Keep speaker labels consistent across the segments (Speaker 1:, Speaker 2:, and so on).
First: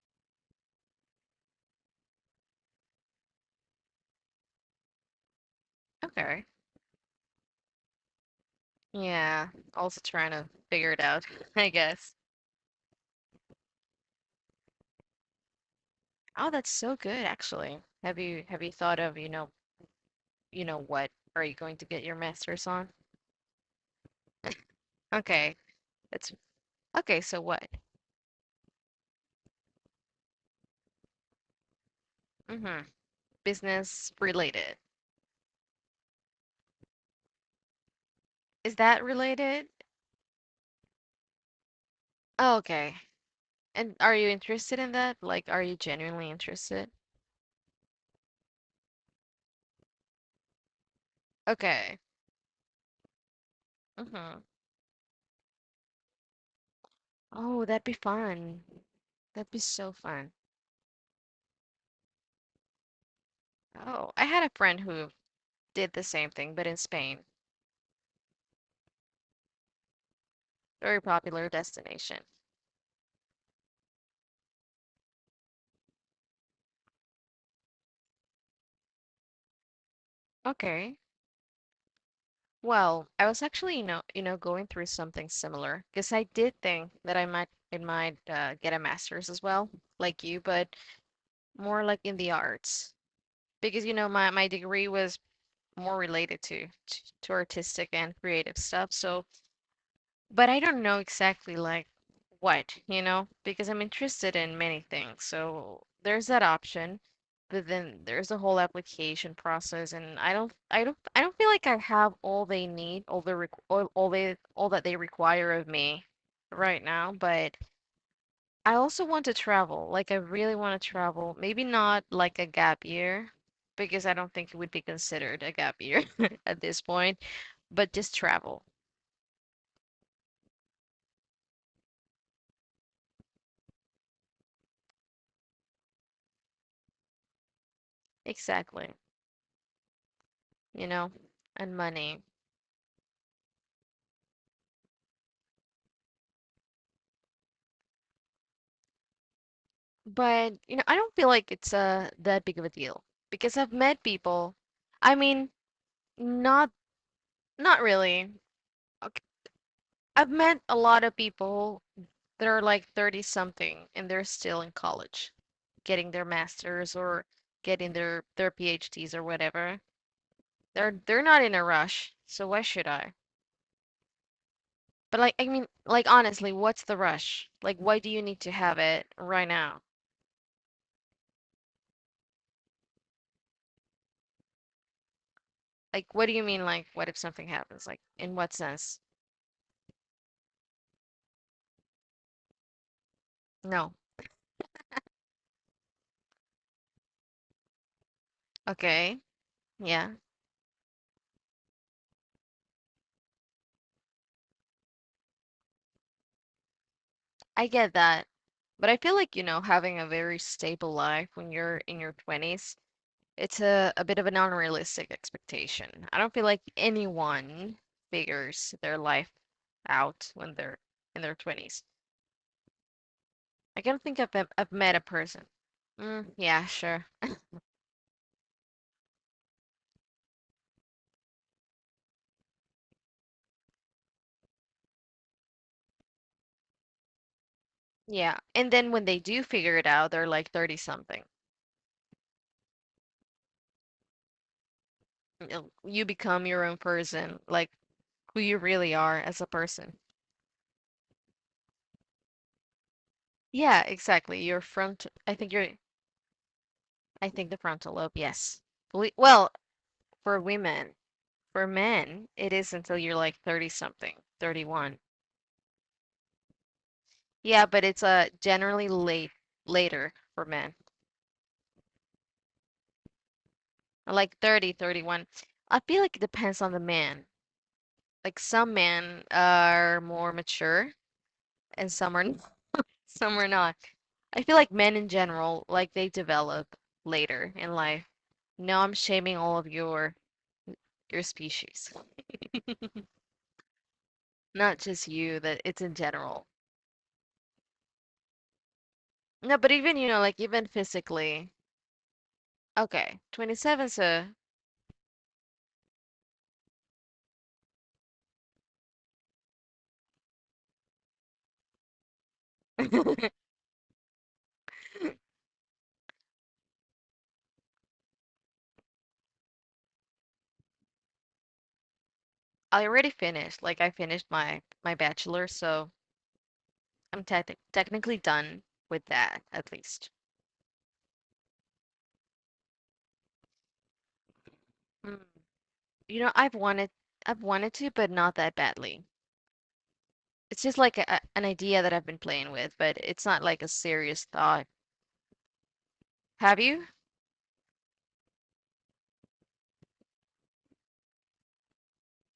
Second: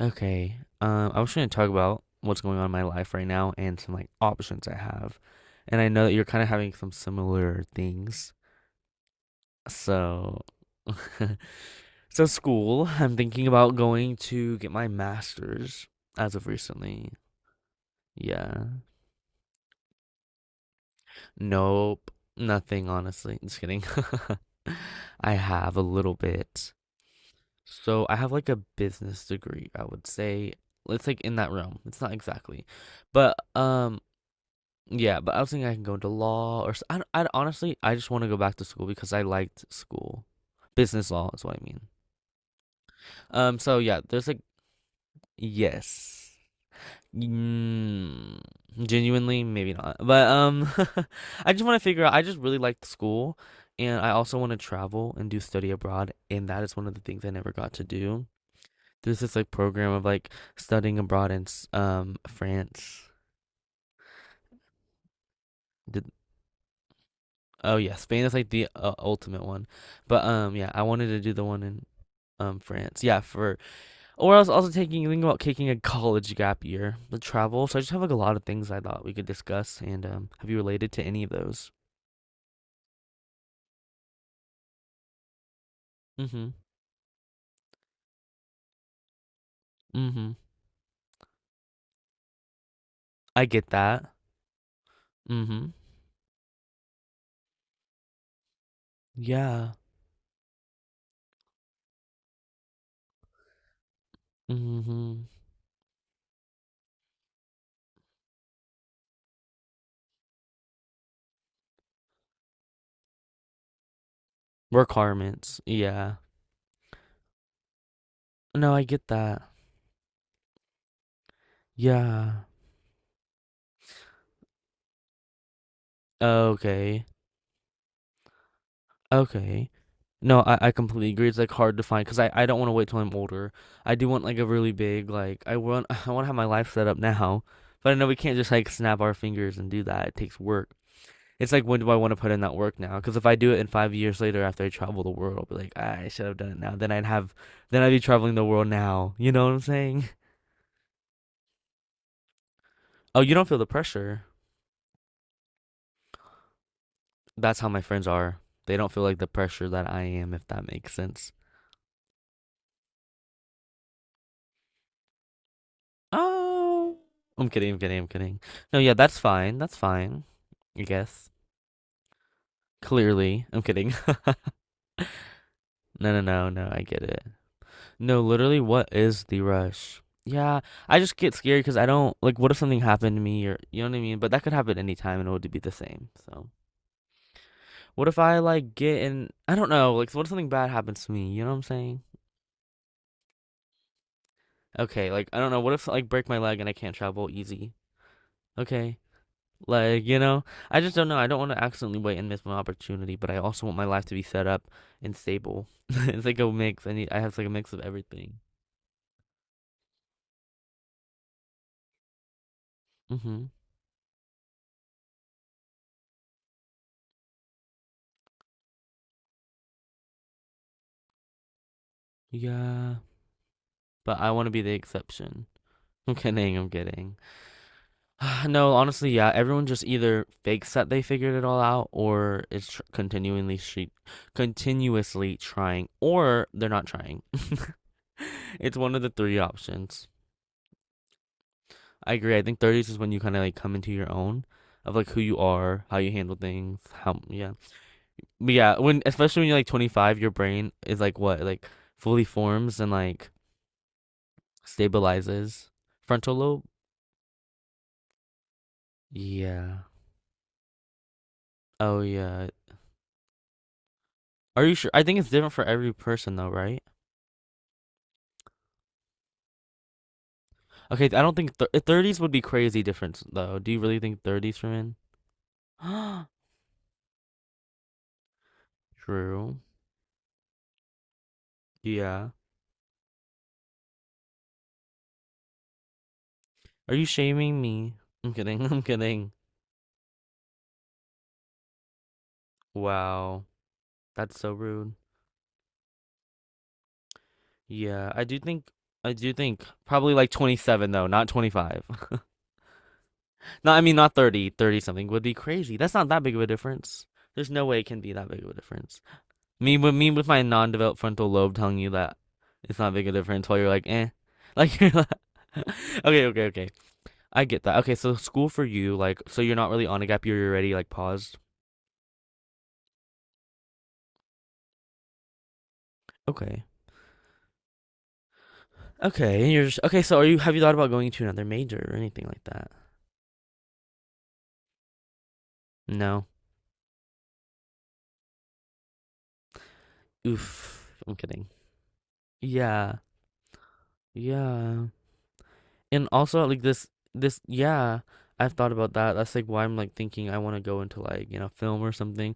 Speaker 1: Okay. I was going to talk about what's going on in my life right now and some like options I have. And I know that you're kind
Speaker 2: Okay.
Speaker 1: of having some similar things.
Speaker 2: Yeah. Also trying
Speaker 1: So,
Speaker 2: to figure it out, I guess.
Speaker 1: so school, I'm thinking about going to get my master's as of
Speaker 2: Oh, that's so
Speaker 1: recently.
Speaker 2: good, actually. Have you
Speaker 1: Yeah.
Speaker 2: thought of, you know what are you going to get
Speaker 1: Nope.
Speaker 2: your master's
Speaker 1: Nothing,
Speaker 2: on?
Speaker 1: honestly. Just kidding. I
Speaker 2: Okay.
Speaker 1: have a little
Speaker 2: That's
Speaker 1: bit.
Speaker 2: okay, so what?
Speaker 1: So, I have like a business degree, I would say. It's like in that realm. It's not exactly.
Speaker 2: Mm-hmm.
Speaker 1: But
Speaker 2: Business related.
Speaker 1: Yeah, but I was thinking I can go into law or s- I d- honestly I just want to go back to
Speaker 2: Is
Speaker 1: school
Speaker 2: that
Speaker 1: because I liked
Speaker 2: related?
Speaker 1: school. Business law is what I mean.
Speaker 2: Oh, okay.
Speaker 1: So
Speaker 2: And
Speaker 1: yeah,
Speaker 2: are
Speaker 1: there's
Speaker 2: you
Speaker 1: like
Speaker 2: interested in that? Like, are you genuinely
Speaker 1: yes,
Speaker 2: interested?
Speaker 1: mm, genuinely maybe not, but I just want to
Speaker 2: Okay.
Speaker 1: figure out. I just really liked school, and I also
Speaker 2: Mm-hmm.
Speaker 1: want to travel and do study abroad, and that is one of the things I never
Speaker 2: Oh,
Speaker 1: got to
Speaker 2: that'd be
Speaker 1: do.
Speaker 2: fun.
Speaker 1: There's this like
Speaker 2: That'd be
Speaker 1: program
Speaker 2: so
Speaker 1: of like
Speaker 2: fun.
Speaker 1: studying abroad in France.
Speaker 2: Oh, I had a friend who did the same thing, but in Spain.
Speaker 1: Oh yeah, Spain is like the ultimate one. But yeah, I
Speaker 2: Very
Speaker 1: wanted to do the
Speaker 2: popular
Speaker 1: one in
Speaker 2: destination.
Speaker 1: France. Yeah, for or I was also taking thinking about taking a college gap year, the travel. So I just have like a lot of things I thought we could discuss and have you related
Speaker 2: Okay.
Speaker 1: to any of those?
Speaker 2: Well, I was actually, going through something similar because I did
Speaker 1: Mhm.
Speaker 2: think that it might get a master's as well, like
Speaker 1: Mhm.
Speaker 2: you, but more like in the arts
Speaker 1: I get
Speaker 2: because
Speaker 1: that.
Speaker 2: my degree was
Speaker 1: Mhm.
Speaker 2: more related to to artistic and creative stuff. So
Speaker 1: Yeah.
Speaker 2: but I don't know exactly like what, because I'm interested in many things.
Speaker 1: Mhm.
Speaker 2: So there's that option, but then there's the whole application process, and I don't feel like I have all they need, all that they require
Speaker 1: Requirements.
Speaker 2: of me
Speaker 1: Yeah.
Speaker 2: right now. But
Speaker 1: No,
Speaker 2: I
Speaker 1: I
Speaker 2: also
Speaker 1: get
Speaker 2: want to
Speaker 1: that.
Speaker 2: travel. Like I really want to travel. Maybe not like
Speaker 1: Yeah.
Speaker 2: a gap year. Because I don't think it would be considered a gap year at this
Speaker 1: Okay.
Speaker 2: point, but just travel.
Speaker 1: Okay. No, I completely agree. It's like hard to find because I don't want to wait till I'm older. I do want like a really big like I want I want to have my life set up now, but I know we can't just like
Speaker 2: Exactly.
Speaker 1: snap our fingers and do that. It takes work.
Speaker 2: You know,
Speaker 1: It's like
Speaker 2: and
Speaker 1: when do I want to
Speaker 2: money.
Speaker 1: put in that work now? Because if I do it in 5 years later after I travel the world, I'll be like, "Ah, I should have done it now. Then I'd have then I'd be traveling the world now. You know what I'm saying?"
Speaker 2: But, I don't feel like it's that big of a deal
Speaker 1: Oh, you don't feel
Speaker 2: because
Speaker 1: the
Speaker 2: I've met
Speaker 1: pressure.
Speaker 2: people. I mean, not
Speaker 1: That's how my friends
Speaker 2: really.
Speaker 1: are. They don't feel like
Speaker 2: Okay.
Speaker 1: the pressure that I
Speaker 2: I've
Speaker 1: am, if
Speaker 2: met
Speaker 1: that
Speaker 2: a
Speaker 1: makes
Speaker 2: lot of
Speaker 1: sense.
Speaker 2: people that are like 30 something and they're still in college, getting their masters
Speaker 1: Oh,
Speaker 2: or
Speaker 1: I'm kidding. I'm
Speaker 2: getting
Speaker 1: kidding. I'm
Speaker 2: their
Speaker 1: kidding.
Speaker 2: their
Speaker 1: No, yeah,
Speaker 2: PhDs
Speaker 1: that's
Speaker 2: or
Speaker 1: fine. That's
Speaker 2: whatever.
Speaker 1: fine. I
Speaker 2: They're
Speaker 1: guess.
Speaker 2: not in a rush, so why should I?
Speaker 1: Clearly, I'm kidding.
Speaker 2: But like, I mean, like
Speaker 1: No, no, no,
Speaker 2: honestly,
Speaker 1: no. I
Speaker 2: what's the
Speaker 1: get it.
Speaker 2: rush? Like, why do
Speaker 1: No,
Speaker 2: you need to
Speaker 1: literally,
Speaker 2: have
Speaker 1: what
Speaker 2: it
Speaker 1: is the
Speaker 2: right now?
Speaker 1: rush? Yeah, I just get scared because I don't like. What if something happened to me, or you know what I mean? But that could happen anytime, and it would be the same.
Speaker 2: Like, what do you
Speaker 1: So,
Speaker 2: mean? Like, what if something happens? Like,
Speaker 1: what if
Speaker 2: in
Speaker 1: I
Speaker 2: what
Speaker 1: like
Speaker 2: sense?
Speaker 1: get in? I don't know. Like, what if something bad happens to me? You know what I'm saying?
Speaker 2: No.
Speaker 1: Okay, like I don't know. What if like break my leg and I can't travel easy? Okay,
Speaker 2: Okay.
Speaker 1: like,
Speaker 2: Yeah,
Speaker 1: you know, I just don't know. I don't want to accidentally wait and miss my opportunity, but I also want my life to be set up and stable. It's like a mix. I have like a
Speaker 2: I
Speaker 1: mix of
Speaker 2: get that.
Speaker 1: everything.
Speaker 2: But I feel like, having a very stable life when you're in your 20s,
Speaker 1: Hmm
Speaker 2: it's a bit of an unrealistic expectation. I don't feel like anyone figures their life out when they're in their 20s.
Speaker 1: Yeah.
Speaker 2: I can't think
Speaker 1: But I
Speaker 2: of
Speaker 1: want
Speaker 2: I've
Speaker 1: to be the
Speaker 2: I've met a person.
Speaker 1: exception. I'm
Speaker 2: Mm,
Speaker 1: kidding,
Speaker 2: yeah,
Speaker 1: I'm
Speaker 2: sure.
Speaker 1: kidding. No, honestly, yeah, everyone just either fakes that they figured it all out or is tr continually she continuously trying or they're not trying.
Speaker 2: Yeah. And
Speaker 1: It's
Speaker 2: then
Speaker 1: one of
Speaker 2: when
Speaker 1: the
Speaker 2: they
Speaker 1: three
Speaker 2: do figure it
Speaker 1: options.
Speaker 2: out, they're like 30 something.
Speaker 1: I agree. I think 30s is when you kind of like come into your own of like who you
Speaker 2: You know,
Speaker 1: are, how
Speaker 2: you
Speaker 1: you handle
Speaker 2: become your own
Speaker 1: things, how
Speaker 2: person.
Speaker 1: yeah.
Speaker 2: Like, who
Speaker 1: But
Speaker 2: you
Speaker 1: yeah,
Speaker 2: really
Speaker 1: when
Speaker 2: are
Speaker 1: especially
Speaker 2: as a
Speaker 1: when you're like
Speaker 2: person.
Speaker 1: 25, your brain is like what? Like fully forms and like
Speaker 2: Yeah, exactly.
Speaker 1: stabilizes. Frontal lobe?
Speaker 2: I think the frontal lobe, yes. Well,
Speaker 1: Yeah.
Speaker 2: for women, for
Speaker 1: Oh
Speaker 2: men,
Speaker 1: yeah.
Speaker 2: it is until you're like 30 something,
Speaker 1: Are you sure?
Speaker 2: 31.
Speaker 1: I think it's different for every person though, right?
Speaker 2: Yeah, but it's generally later for men.
Speaker 1: Okay, I don't think th 30s would be crazy different though. Do you really think
Speaker 2: Like
Speaker 1: 30s for
Speaker 2: 30,
Speaker 1: men?
Speaker 2: 31. I feel like it depends on the man. Like some men
Speaker 1: True.
Speaker 2: are more mature and some are
Speaker 1: Yeah.
Speaker 2: not- some are not. I feel like men in general, like they develop
Speaker 1: Are you
Speaker 2: later
Speaker 1: shaming
Speaker 2: in
Speaker 1: me?
Speaker 2: life.
Speaker 1: I'm kidding.
Speaker 2: No,
Speaker 1: I'm
Speaker 2: I'm
Speaker 1: kidding.
Speaker 2: shaming all of your species,
Speaker 1: Wow. That's so
Speaker 2: not
Speaker 1: rude.
Speaker 2: just you, that it's in general.
Speaker 1: Yeah, I do think I do
Speaker 2: No,
Speaker 1: think
Speaker 2: but even,
Speaker 1: probably like
Speaker 2: like even
Speaker 1: 27 though, not
Speaker 2: physically.
Speaker 1: 25.
Speaker 2: Okay,
Speaker 1: No, I
Speaker 2: 27,
Speaker 1: mean not
Speaker 2: so
Speaker 1: 30, 30 something would be crazy. That's not that big of a difference. There's no way it can be that big of a difference. Me with my non-developed frontal lobe telling you that it's not big a difference while you're like, "Eh." Like you're like Okay, okay, okay. I get that. Okay, so school for you like so you're not really on a gap year, you're already like paused.
Speaker 2: I already finished. Like I finished my bachelor, so
Speaker 1: Okay.
Speaker 2: I'm technically done with
Speaker 1: Okay,
Speaker 2: that
Speaker 1: and you're
Speaker 2: at
Speaker 1: just okay,
Speaker 2: least.
Speaker 1: so are you have you thought about going to another major or anything like that?
Speaker 2: Mm. You
Speaker 1: No.
Speaker 2: know, I've wanted to, but not that badly. It's just
Speaker 1: Oof.
Speaker 2: like
Speaker 1: I'm
Speaker 2: an
Speaker 1: kidding.
Speaker 2: idea that I've been playing with,
Speaker 1: Yeah.
Speaker 2: but it's not like a serious thought.
Speaker 1: Yeah. And also
Speaker 2: Have
Speaker 1: like
Speaker 2: you?
Speaker 1: this yeah, I've thought about that. That's like why I'm like thinking I want to go into like, you know, film or something,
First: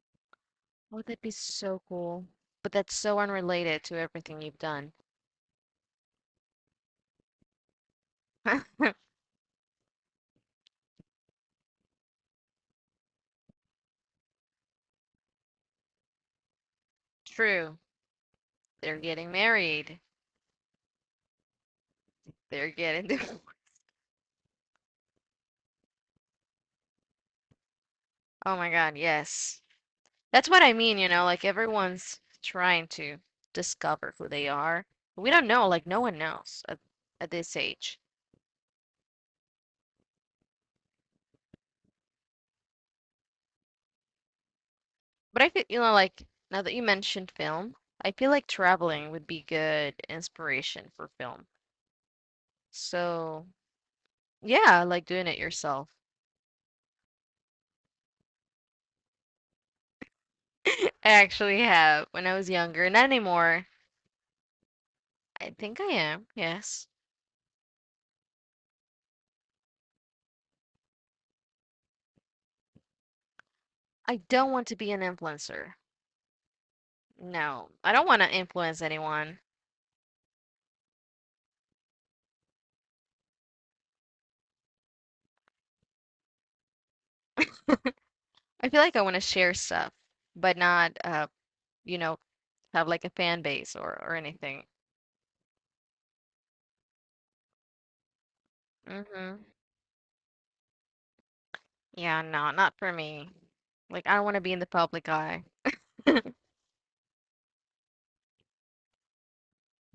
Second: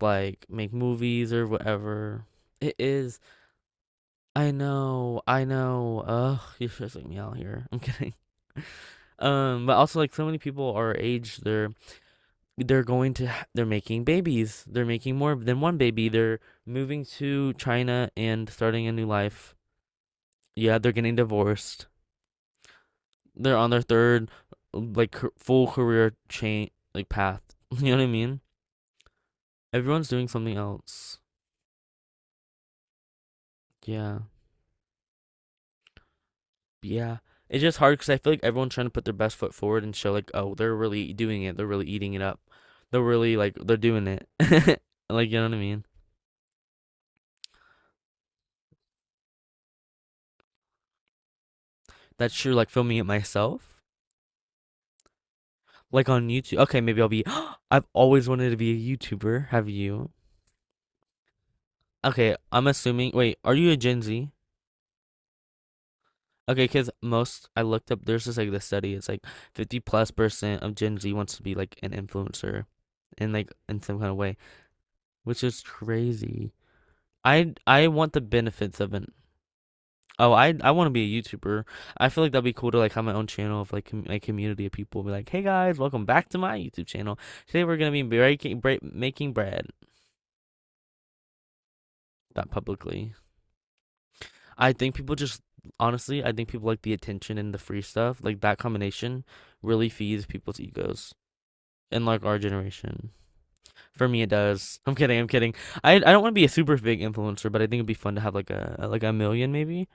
Speaker 1: like make
Speaker 2: Oh, that'd
Speaker 1: movies
Speaker 2: be
Speaker 1: or
Speaker 2: so
Speaker 1: whatever.
Speaker 2: cool. But
Speaker 1: It
Speaker 2: that's
Speaker 1: is.
Speaker 2: so unrelated to everything
Speaker 1: I
Speaker 2: you've done.
Speaker 1: know. I know. Ugh, you're stressing me out here. I'm kidding. But also like so many people our age, they're going to ha- they're making babies. They're making more than one baby. They're moving to
Speaker 2: True.
Speaker 1: China and starting a
Speaker 2: They're
Speaker 1: new
Speaker 2: getting
Speaker 1: life.
Speaker 2: married.
Speaker 1: Yeah, they're getting divorced.
Speaker 2: They're getting divorced.
Speaker 1: They're on their third like full career chain like path. You know what I mean?
Speaker 2: Oh my God, yes.
Speaker 1: Everyone's doing
Speaker 2: That's
Speaker 1: something
Speaker 2: what I mean,
Speaker 1: else.
Speaker 2: like everyone's trying to discover
Speaker 1: Yeah.
Speaker 2: who they are. We don't know, like no one knows
Speaker 1: Yeah.
Speaker 2: at this
Speaker 1: It's just
Speaker 2: age.
Speaker 1: hard because I feel like everyone's trying to put their best foot forward and show like, oh, they're really doing it. They're really eating it up. They're really like they're doing it. Like you
Speaker 2: But
Speaker 1: know
Speaker 2: I
Speaker 1: what I
Speaker 2: feel,
Speaker 1: mean?
Speaker 2: like now that you mentioned film, I feel like traveling would be good inspiration for film.
Speaker 1: That's true. Like filming it
Speaker 2: So,
Speaker 1: myself,
Speaker 2: yeah, I like doing it yourself.
Speaker 1: like on YouTube. Okay, maybe I'll be. I've always wanted to be a YouTuber. Have you?
Speaker 2: I actually have when I
Speaker 1: Okay,
Speaker 2: was
Speaker 1: I'm
Speaker 2: younger, not
Speaker 1: assuming. Wait, are
Speaker 2: anymore.
Speaker 1: you a Gen Z?
Speaker 2: I think I am,
Speaker 1: Okay,
Speaker 2: yes.
Speaker 1: because most I looked up, there's just like this study. It's like 50+% of Gen Z wants to be like an influencer in like in some kind of
Speaker 2: I
Speaker 1: way,
Speaker 2: don't want to be an
Speaker 1: which is
Speaker 2: influencer.
Speaker 1: crazy. I
Speaker 2: No,
Speaker 1: I
Speaker 2: I don't
Speaker 1: want
Speaker 2: want
Speaker 1: the
Speaker 2: to
Speaker 1: benefits
Speaker 2: influence
Speaker 1: of an
Speaker 2: anyone.
Speaker 1: oh, I want to be a YouTuber. I feel like that'd be cool to like have my own channel of like a community of people be like, "Hey guys, welcome back to my YouTube channel. Today we're gonna be
Speaker 2: I feel like I want to
Speaker 1: making
Speaker 2: share
Speaker 1: bread,"
Speaker 2: stuff, but not you know,
Speaker 1: not
Speaker 2: have like a
Speaker 1: publicly.
Speaker 2: fan base or anything.
Speaker 1: I think people just honestly, I think people like the attention and the free stuff. Like that combination
Speaker 2: Mm-hmm.
Speaker 1: really feeds people's egos in
Speaker 2: Yeah,
Speaker 1: like our
Speaker 2: no, not for
Speaker 1: generation.
Speaker 2: me. Like
Speaker 1: For
Speaker 2: I
Speaker 1: me,
Speaker 2: don't
Speaker 1: it
Speaker 2: want to be in the
Speaker 1: does. I'm
Speaker 2: public
Speaker 1: kidding. I'm
Speaker 2: eye.
Speaker 1: kidding. I don't want to be a super big influencer, but I think it'd be fun to have like a million maybe.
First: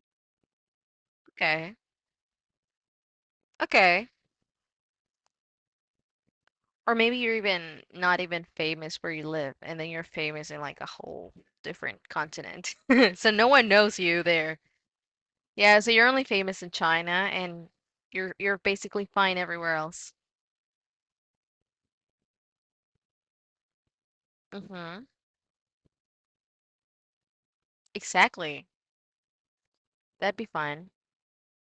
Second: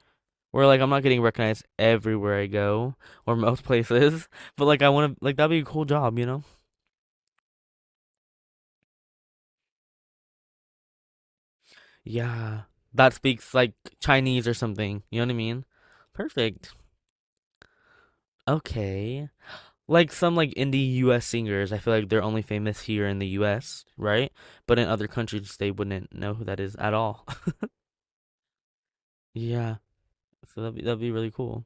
Speaker 1: Where like I'm not getting recognized
Speaker 2: Okay.
Speaker 1: everywhere I go or most
Speaker 2: Okay.
Speaker 1: places, but like I want to like that'd be a cool job, you know?
Speaker 2: Or maybe you're even not even famous where you live, and then you're famous in like a whole different
Speaker 1: Yeah,
Speaker 2: continent.
Speaker 1: that
Speaker 2: So no
Speaker 1: speaks
Speaker 2: one
Speaker 1: like
Speaker 2: knows you
Speaker 1: Chinese or
Speaker 2: there.
Speaker 1: something. You know what I mean?
Speaker 2: Yeah, so you're only famous in
Speaker 1: Perfect.
Speaker 2: China and you're basically
Speaker 1: Okay.
Speaker 2: fine everywhere
Speaker 1: Like
Speaker 2: else.
Speaker 1: some like indie US singers, I feel like they're only famous here in the US, right? But in
Speaker 2: Mm-hmm.
Speaker 1: other countries, they wouldn't know who that is at all.
Speaker 2: Exactly.
Speaker 1: Yeah,
Speaker 2: That'd be
Speaker 1: so
Speaker 2: fun.
Speaker 1: that'd be really cool.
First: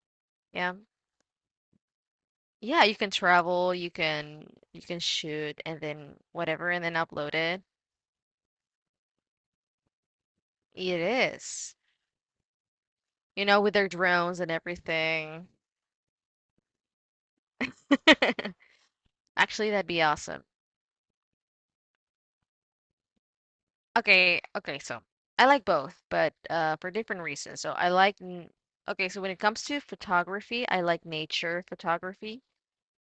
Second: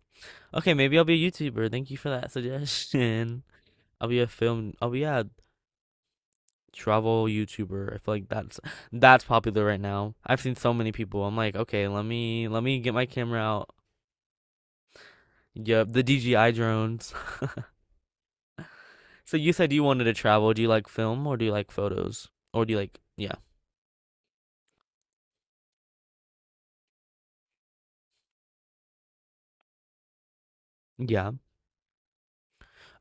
Speaker 2: Yeah.
Speaker 1: Okay, maybe I'll be a YouTuber. Thank you for that
Speaker 2: Yeah, you can
Speaker 1: suggestion.
Speaker 2: travel,
Speaker 1: I'll be a film.
Speaker 2: you
Speaker 1: I'll
Speaker 2: can
Speaker 1: be a
Speaker 2: shoot and then whatever and then
Speaker 1: travel
Speaker 2: upload it.
Speaker 1: YouTuber. I feel like that's popular right now. I've seen so many
Speaker 2: It
Speaker 1: people. I'm like,
Speaker 2: is.
Speaker 1: okay, let me get my camera
Speaker 2: You know,
Speaker 1: out.
Speaker 2: with their drones and everything.
Speaker 1: Yep, the DJI drones. So you
Speaker 2: Actually,
Speaker 1: said you
Speaker 2: that'd be
Speaker 1: wanted to
Speaker 2: awesome.
Speaker 1: travel. Do you like film or do you like photos? Or do you like, yeah.
Speaker 2: Okay, okay, so I like both, but for different reasons. So okay, so when it comes to photography, I like
Speaker 1: Yeah.
Speaker 2: nature photography.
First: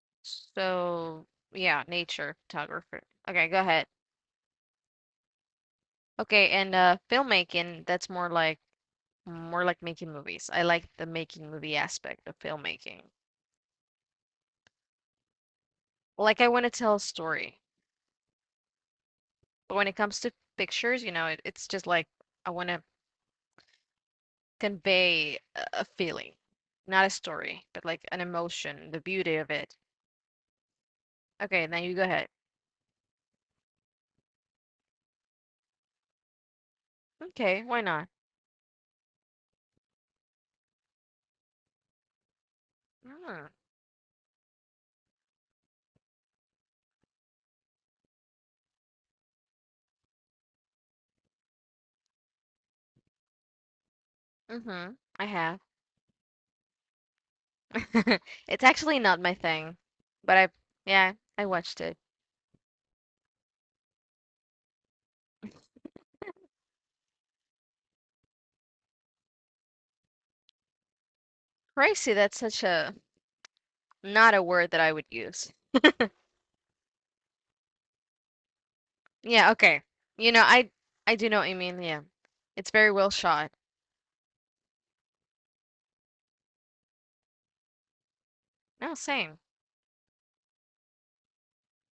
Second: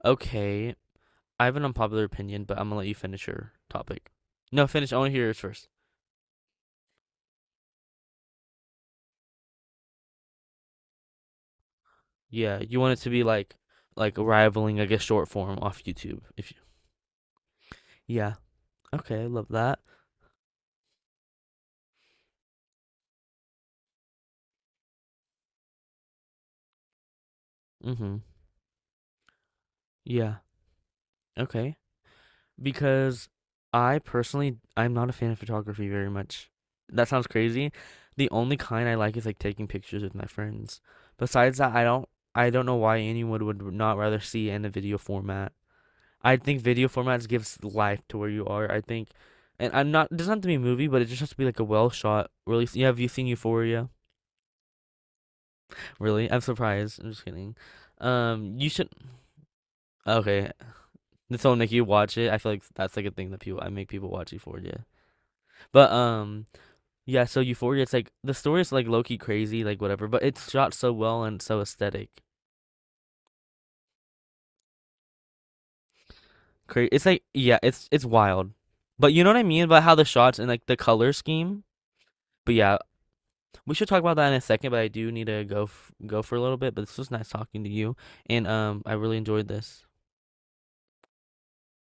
Speaker 1: Okay.
Speaker 2: So,
Speaker 1: I have an
Speaker 2: yeah,
Speaker 1: unpopular
Speaker 2: nature
Speaker 1: opinion, but I'm gonna let you
Speaker 2: photographer.
Speaker 1: finish
Speaker 2: Okay,
Speaker 1: your
Speaker 2: go ahead.
Speaker 1: topic. No, finish. I want to hear yours first.
Speaker 2: Okay, and filmmaking, that's more like making movies. I like the making movie aspect of
Speaker 1: Yeah, you want it
Speaker 2: filmmaking.
Speaker 1: to be like rivaling, I guess, short form off YouTube.
Speaker 2: Like I
Speaker 1: If you,
Speaker 2: want to tell a story.
Speaker 1: yeah. Okay, I love
Speaker 2: But
Speaker 1: that.
Speaker 2: when it comes to pictures, it's just like I want to convey a feeling, not a story, but like an
Speaker 1: Mhm.
Speaker 2: emotion, the beauty of it.
Speaker 1: Yeah.
Speaker 2: Okay,
Speaker 1: Okay.
Speaker 2: now you go ahead.
Speaker 1: Because I personally I'm not a fan of photography very much. That sounds
Speaker 2: Okay,
Speaker 1: crazy.
Speaker 2: why not?
Speaker 1: The only kind I like is like taking pictures with my friends. Besides that, I don't know why anyone
Speaker 2: Mm,
Speaker 1: would not rather see in a video format. I think video formats gives life to where you are. I think and I'm not it doesn't have to be a movie, but it just has to be like a well shot really. Yeah, have you seen Euphoria?
Speaker 2: mm-hmm. I have.
Speaker 1: Really? I'm surprised. I'm just kidding.
Speaker 2: It's
Speaker 1: You should
Speaker 2: actually not my thing, but I
Speaker 1: Okay,
Speaker 2: yeah, I
Speaker 1: so like
Speaker 2: watched
Speaker 1: you
Speaker 2: it.
Speaker 1: watch it, I feel like that's like a thing that people I make people watch Euphoria. But yeah, so Euphoria, it's like the story is like low key crazy, like whatever, but it's shot so well and so
Speaker 2: Crazy,
Speaker 1: aesthetic.
Speaker 2: that's such a not a word that I would use.
Speaker 1: It's like yeah, it's wild. But you know what I
Speaker 2: Yeah,
Speaker 1: mean about
Speaker 2: okay.
Speaker 1: how the
Speaker 2: You
Speaker 1: shots
Speaker 2: know,
Speaker 1: and like
Speaker 2: I
Speaker 1: the color
Speaker 2: I do know what you
Speaker 1: scheme?
Speaker 2: mean. Yeah.
Speaker 1: But
Speaker 2: It's
Speaker 1: yeah,
Speaker 2: very well shot.
Speaker 1: we should talk about that in a second, but I do need to go for a little bit, but this was nice talking to you and I
Speaker 2: No,
Speaker 1: really
Speaker 2: same.
Speaker 1: enjoyed this.